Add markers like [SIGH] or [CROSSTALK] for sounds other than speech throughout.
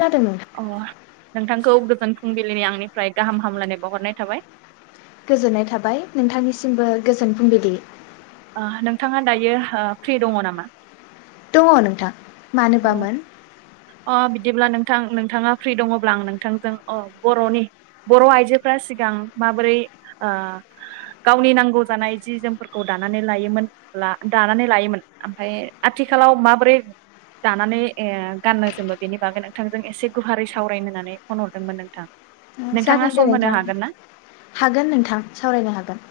खोनादों नोंथां अ नोंथां खौ गोजोन फुंबिलिनि आंनिफ्राय गाहाम हामलायनाय बावहरनाय थाबाय। गोजोननाय थाबाय नोंथांनिसिमबो गोजोन फुंबिलि। ओ नोंथाङा दायो ओ फ्रि दङ नामा? दङ नोंथां। औ मानोबामोन? अ बिदिब्ला नोंथां नोंथाङा फ्रि दङब्ला आं नोंथांजों अ बरनि बर आइजोफोरा सिगां माबोरै ओ गावनि नांगौ जानाय जि जोमफोरखौ दानानै लायोमोन ला दानानै लायोमोन ओमफ्राय आथिखालाव माबोरै दानानै ओ गाननो जोमबो बेनि बागै नोंथांजों एसे गुवारै सावरायनो होननानै फन हरदोंमोन नोंथां नोंथाङा जागोन दे सम होनो नोंथां हागोन ना हागोन नोंथां सावरायनो हागोन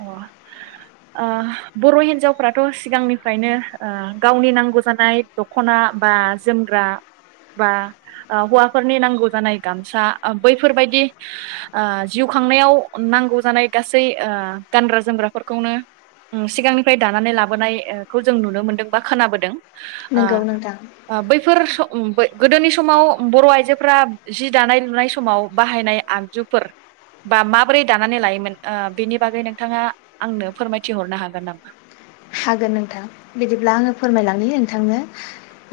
अ बर' हिनजावफथ' सिगांनिफ्रायनो गावनि नांगौ जानाय दख'ना बा जोमग्रा बा हौवाफोरनि नांगौ जानाय गामसा बैफोरबायदि जिउ खांनायाव नांगौ जानाय गासै गानग्रा जोमग्राफोरखौनो सिगांनिफ्राय दानानै लाबोनायखौ जों नुनो मोनदों बा खोनाबोदों नंगौ नोंथां बेफोर सम गोदोनि समाव बर' आइजोफोरा जि दानाय लुनाय समाव बाहायनाय आगजुफोर बा माबोरै दानानै लायोमोन बेनि बागै नोंथाङा आंनो फोरमायथिहरनो हागोन नामा? हागोन नोंथां बिदिब्ला आङो फोरमायलांनि नोंथांनो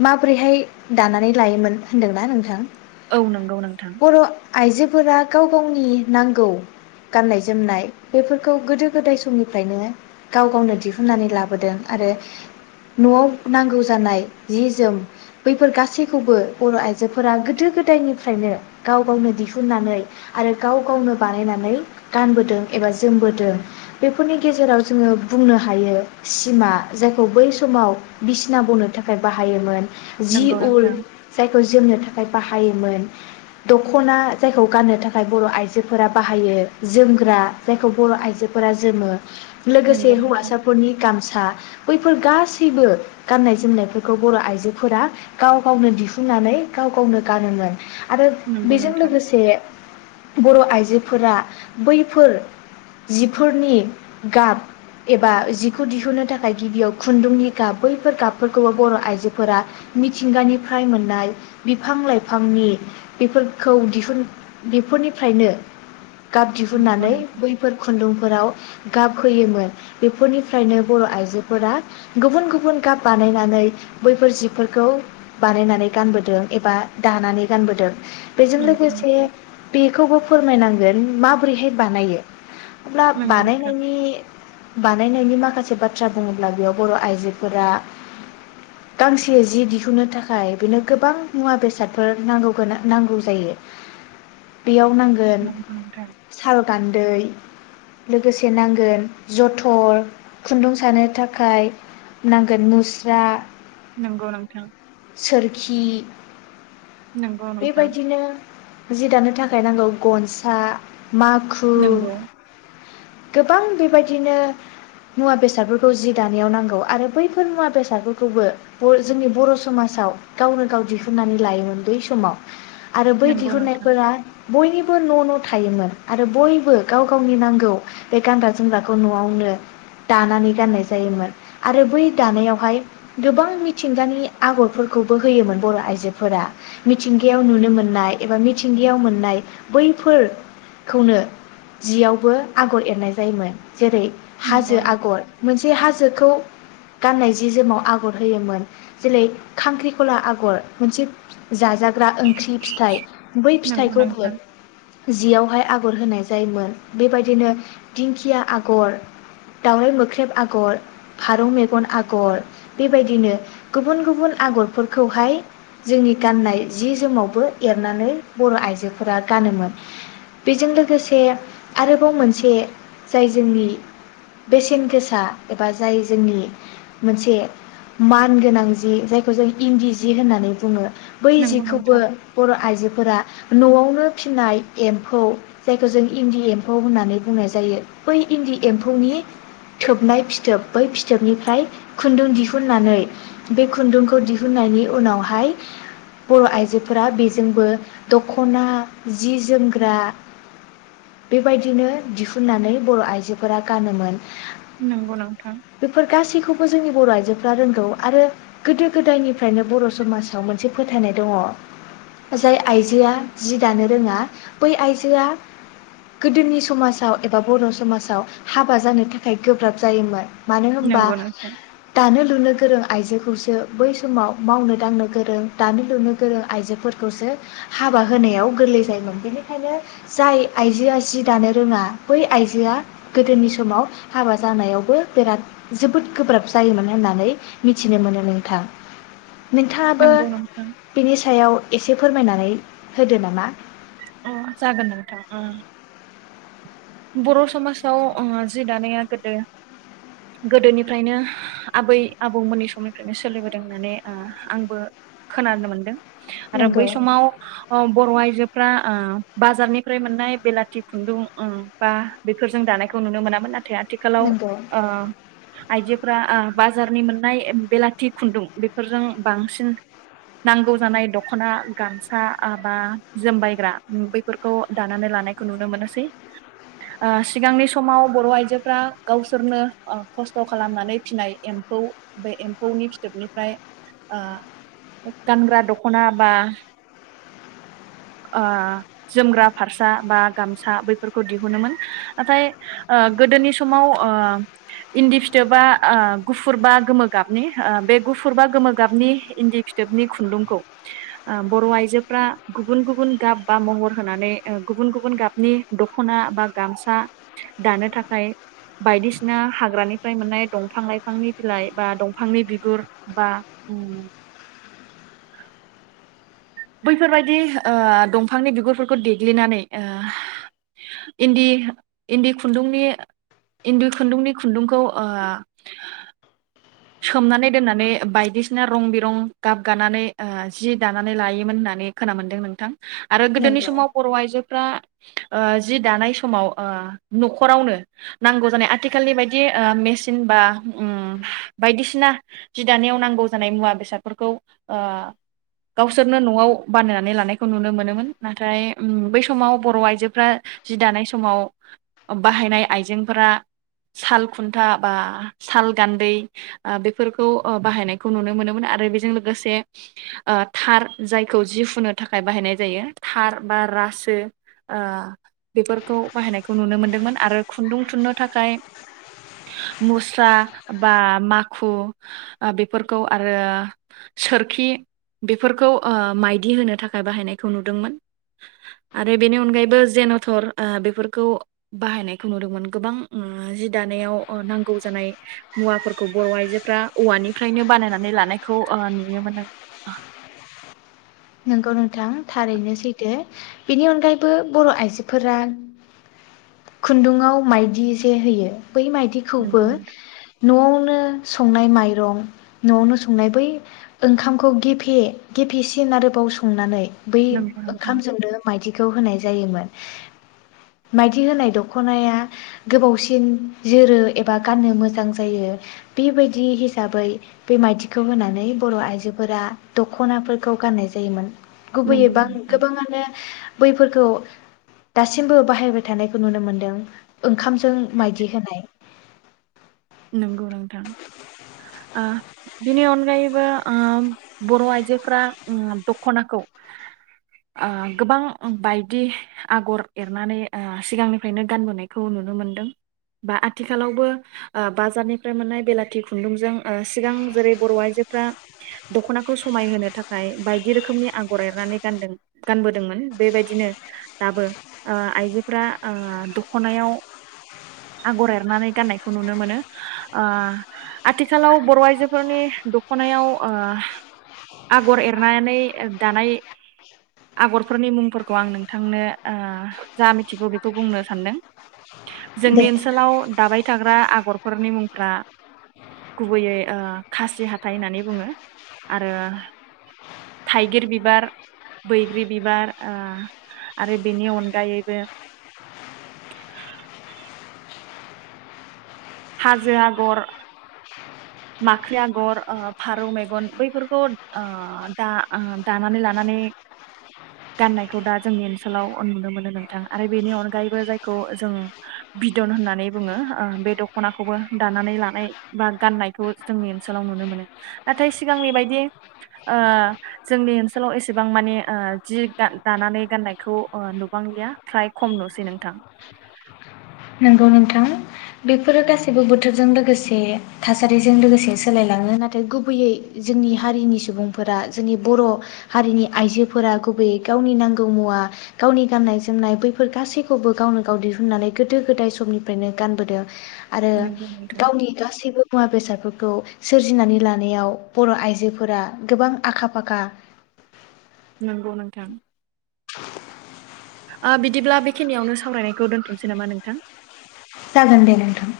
माबोरैहाय दानानै लायोमोन होनदोंना नोंथां औ नंगौ नोंथां बर' आइजोफोरा गाव गावनि नांगौ गाननाय जोमनाय बेफोरखौ गोदो गोदाय समनिफ्रायनो गाव गावनो दिहुननानै लाबोदों आरो न'आव नांगौ जानाय जि जोम बैफोर गासैखौबो बर' आइजोफोरा गोदो गोदायनिफ्रायनो गाव गावनो दिहुननानै आरो गाव गावनो बानायनानै गानबोदों एबा जोमबोदों बेफोरनि गेजेराव जोङो बुंनो हायो सिमा जायखौ बै समाव बिसिना बनो थाखाय बाहायोमोन जि नंगौ उल नोंथां जायखौ जोमनो थाखाय बाहाय हायोमोन दख'ना जायखौ गाननो थाखाय बर' आइजोफोरा बाहायो जोमग्रा जायखौ बर' आइजोफोरा जोमो लोगोसे नंगौ नोंथां हौवासाफोरनि गामसा बैफोर गासैबो गाननाय जोमनायफोरखौ बर' आइजोफोरा गाव गावनो दिहुननानै गाव गावनो गानोमोन आरो नंगौ बेजों नोंथां लोगोसे बर' आइजो फोरा बैफोर जिफोरनि गाब एबा बेखौ दिहुननो थाखाय गिबियाव खुन्दुंनि गाब बैफोर गाबफोरखौबो बर' आइजोफोरा मिथिंगानिफ्राय मोननाय बिफां लाइफांनि बेफोरखौ दिहुन बेफोरनिफ्रायनो गाब नंगौ दिहुननानै नोंथां बैफोर खुन्दुंफोराव गाब होयोमोन बेफोरनि फ्रायनो बर' आइजोफोरा गुबुन गुबुन गाब बानायनानै बैफोर जिफोरखौ बानायनानै गानबोदों एबा दानानै गानबोदों बेजों नंगौ लोगोसे नोंथां बेखौबो फोरमायनांगौ माबोरैहाय बानायो? अब्लाब बानायनायनि बानायनो माखासे बाथ्रा बुङोब्ला बेयाव बर' आइजोफोरा गांसे जि दिहुननो थाखाय बेनो गोबां मुवा बेसादफोर नांगौ जायो, बेयाव नांगोन नंगौ नोंथां साल गान्दै लोगोसे नांगोन जथर खुन्दुं सानो थाखाय नांगोन मुस्रा नंगौ नोंथां सोरखि नंगौ नोंथां बेबायदिनो जि दानो थाखाय नांगौ गनसा माखु नंगौ गोबां बेबायदिनो मुवा बेसादफोरखौ जि दानायाव नांगौ आरो बैफोर मुवा बेसादफोरखौबो जोंनि बर' समाजाव गावनो गाव दिहुननानै लायोमोन बै समाव । आरो बै दिहुननायफोरा बयनिबो न' न' थायोमोन आरो बयबो गाव गावनि नांगौ बे गानग्रा जोमग्राखौ न'आवनो दानानै गाननाय जायोमोन आरो बै दानायावहाय गोबां मिथिंगानि आगरफोरखौबो होयोमोन बर' आइजोफोरा मिथिंगायाव नुनो मोननाय एबा मिथिंगायाव मोननाय बैफोर खौनो जियावबो आगर एरनाय जायोमोन । जेरै हाजो आग मोनसे हाजोखौ गाननाय जि जोमाव आगर होयोमोन जेरै खांख्रिखला आगर मोनसे जाजाग ग्रा ओंख्रि फिथाइ बै फिथाइखौ नंगौ नोंथां जियावहाय आगर होनाय जायोमोन बेबायदिनो दिंखिया आगर । दावराइ मोख्रेब आगर, फारौ मेगन आगर बेबायदिनो गुबुन गुबुन आगरफोरखौहाय जोंनि गाननाय जि जोमावबो एरनानै बर' आइजोफोरा गानोमोन बेजों लोगोसे आरोबाव मोनसे जाय जोंनि बेसेन गोसा एबा जाय जोंनि मोनसे मान गोनां जि जायखौ जों इन्दि जि होननानै बुङो । बै नंगौ नंगौ जिखौबो नोंथां बर' आइजोफोरा न'आवनो फिनाय एम्फौ जायखौ जों इन्दि एम्फौ होननानै बुंनाय जायो बै इन्दि एम्फौनि थोबनाय फिथोब बै फिथोबनिफ्राय खुन्दुं दिहुननानै बे खुन्दुंखौ दिहुननायनि उनावहाय बर' आइजोफोरा बेजोंबो दख'ना जि जोमग्रा बेबायदिनो दिहुननानै बर' आइजोफोरा गानोमोन । नंगौ नोंथां । बो जोंनि बर' आइजोफ्रा रोंगौ आरो गोदो गोदायनिफ्रायनो बर' समाजाव मोनसे फोथायनाय दङ जाय आइजोआ जि दानो रोङा बै आइजोआ गोदोनि समाजाव एबा बर' समाजाव हाबा जानो था खाय गोब्राब जायोमोन । मानो होनबा नंगौ नोंथां दानो लुनो गोरों आइजो खौसो बै समाव मावनो दांनो गोरों दानो लुनो गोरों आइजोफोरखौसो हाबा होनायाव गोरलै जायोमोन बेनिखायनो जाय आइजोआ जि दानो रोङा बै आइजोआ गोदोनि समाव हाबा जानायावबो बिराद जोबोद गोब्राब जायोमोन होननानै मिथिनो मोनो नोंथां । नोंथांङाबो नंगौ नोंथां बिनि सायाव एसे फोरमायनानै होदो नामा? अ जागोन नोंथां उम्म बर' समाजाव उम्म जि दानाया गोदो गोदोनिफ्रायनो आबै आबौमोननि समनिफ्रायनो सोलिबोदों होननानै ओ आंबो खोनानो मोनदों । आरो बै नंगौ समाव अ बर' आइजो फ्रा बाजारनिफ्राय मोननाय बेलाथि खुन्दुं बा बेफोरजों दानायखौ नुनो मोनामोन नाथाय आ थिखालाव नंगौ ओ आइजो फ्रा आ बाजारनि मोननाय बेलाथि खुन्दुं बेफोरजों बांसिन नांगौ जानाय दख'ना गामसा आबा जोमबायग्रा बैफोरखौ दानानै लानायखौ नुनो मोनोसै ओ सिगांनि समाव बर' आइजोफोरा गावसोरनो खस्थ' खालामनानै फिनाय एम्फौ बे एम्फौनि फिथोबनिफ्राय ओ गानग्रा दख'ना बा ओ जोमग्रा फारसा बा गामसा बैफोरखौ दिहुनोमोन नाथाय गोदोनि समाव इन्दि फिथोबा गुफुर बा गोमो गाबनि बे गुफुर बा गोमो गाबनि इन्दि फिथोबनि खुन्दुंखौ बर' आइजोफ्रा गुबुन गुबुन गाब बा महर होनानै गुबुन गुबुन गाबनि दख'ना बा गामसा दानो थाखाय बायदिसिना हाग्रानिफ्राय मोननाय दंफां लाइफांनि बिलाइ बा दंफांनि बिगुर बा उम्म बैफोरबायदि ओ दंफांनि बिगुरफोरखौ देग्लिनानै ओ इन्दि इन्दि खुन्दुंनि इन्दि खुन्दुंनि खुन्दुंखौ ओ सोमनानै दोननानै बायदिसिना रं बिरं गाब गानानै जि दानानै लायोमोन होननानै खोनामोन्दों नोंथां । आरो गोदोनि नंगौ समाव बर' आइजोफ्रा ओ जि दानाय समाव ओ न'खरावनो नांगौ जानाय आथिखालनि बायदि मेसिन बा उम्म बायदिसिना जि दानायाव नांगौ जानाय मुवा बेसादफोरखौ ओ गावसोरनो न'आव बानायनानै लानायखौ नुनो मोनोमोन नाथाय बै समाव बर' आइजोफ्रा जि दानाय समाव बाहायनाय आइजेंफोरा साल खुन्था बा साल गान्दै । बेफोरखौ बाहायनायखौ नुनो मोनोमोन आरो बेजों लोगोसे ओ थार जायखौ जि हुनो थाखाय बाहायनाय जायो थार बा रासो ओ बेफोरखौ बाहायनायखौ नुनो मोनदोंमोन आरो खुन्दुं थुननो थाखाय मुस्रा बा माखु बेफोरखौ आरो सोरखि बेफोरखौ माइदि होनो थाखाय बाहायनायखौ नुदोंमोन आरो बेनि अनगायैबो जेन'थर बेफोरखौ बाहायनायखौ नुदोंमोन गोबां उम्म जि दानायाव नांगौ जानाय मुवाफोर बर' आइजोफ्रा औवानिफ्रायनो बानायनानै लानायखौ ओ नुयोमोन नों ओ नंगौ नोंथां थारैनो सैथो बेनि अनगायैबो बर' आइजोफोरा खुन्दुङाव माइदि जे होयो बै मायदिखौबो नोंगौ नोंथां न'आवनो संनाय माइरं न'आवनो संनाय बै ओंखामखौ गेफे गेफेसिन आरो गोबाव संनानै बै नंगौ नोंथां ओंखामजोंनो माइदि होनाय जायोमोन माइदि होनाय दखनाया गोबावसिन जोरो एबा गाननो मोजां जायो बेबायदि हिसाबै बे माइदिखौ होनानै बर' आइजोफोरा दखनाफोरखौ गाननाय जा योमोन नंगौ गुबैयैबा नोंथां गोबाङानो बैफोरखौ दासिमबो बाहायबाय थानायखौ नुनो मोन्दों ओंखामजों माइदि होनाय नंगौ नोंथां ओ बिनि अनगायैबो बर' आइजोफोरा दख'नाखौ ओ गोबां बायदि आगर एरनानै सिगांनिफ्रायनो गानबोनायखौ नुनो मोनदों बा आथिखालावबो बाजारनिफ्राय मोननाय बेलाथि खुन्दुंजों सिगां जेरै बर' आइजोफ्रा दख'नाखौ समायहोनो थाखाय बायदि रोखोमनि आगर एरनानै गानदों गानबोदोंमोन बेबायदिनो दाबो आइजोफ्रा दख'नायाव आगर एरनानै गाननायखौ नुनो नुनो मोनो आथिखालाव बर' आइजोफोरनि दख'नायाव आगर एरनानै दानाय आगरफोरनि मुंफोरखौ आं नोंथांनो ओ जा मिथिगौ बेखौ बुंनो सानदों दे जोंनि ओनसोलाव दाबाय थाग्रा आग'रफोरनि मुंफ्रा गुबैयै ओ खासि हाथाइ होननानै बुङो आरो थाइगिर बिबार बैग्रि बिबार आरो बेनि अनगायैबो हाजो आगर माख्रि आगर ओ फारौ मेगन बैफोरखौ दा दानानै लानानै गाननायखौ दा जोंनि ओनसोलाव नुनो मोनो नोंथां आरो बेनि अनगायैबो जायखौ जों बिदन होननानै बुङो ओ बे दख'नाखौबो दानानै लानाय बा गाननाय नायखौ जोंनि ओनसोलाव नुनो मोनो नाथाय सिगांनि बायदि जोंनि ओनसोलाव एसेबां माने जि दानानै गाननायखौ नुबांलिया फ्राय खम नुसै नोंथां नंगौ नोंथां बेफोरो गासैबो बोथोरजों लोगोसे थासारिजों लोगोसे सोलायलाङो नाथाय गुबैयै जोंनि हारिनि सुबुंफोरा जोंनि बर' हारिनि आइजोफोरा गुबैयै गावनि नांगौ मुवा गावनि गाननाय जोमनाय बैफोर गासैखौबो गावनो गाव दिहुननानै गोदो गोदाय समनिफ्रायनो गानबोदों आरो नंगौ नोंथां। गावनि गासैबो मुवा बेसादफोरखौ खौ सोरजिनानै लानायाव बर' आइजोफोरा गोबां आखा फाखा नंगौ नोंथां [INAUDIBLE] ओ बिदिब्ला बेखिनियावनो सावरायनायखौ दोनथ'नोसै नामा नोंथां जागोन दे नोंथां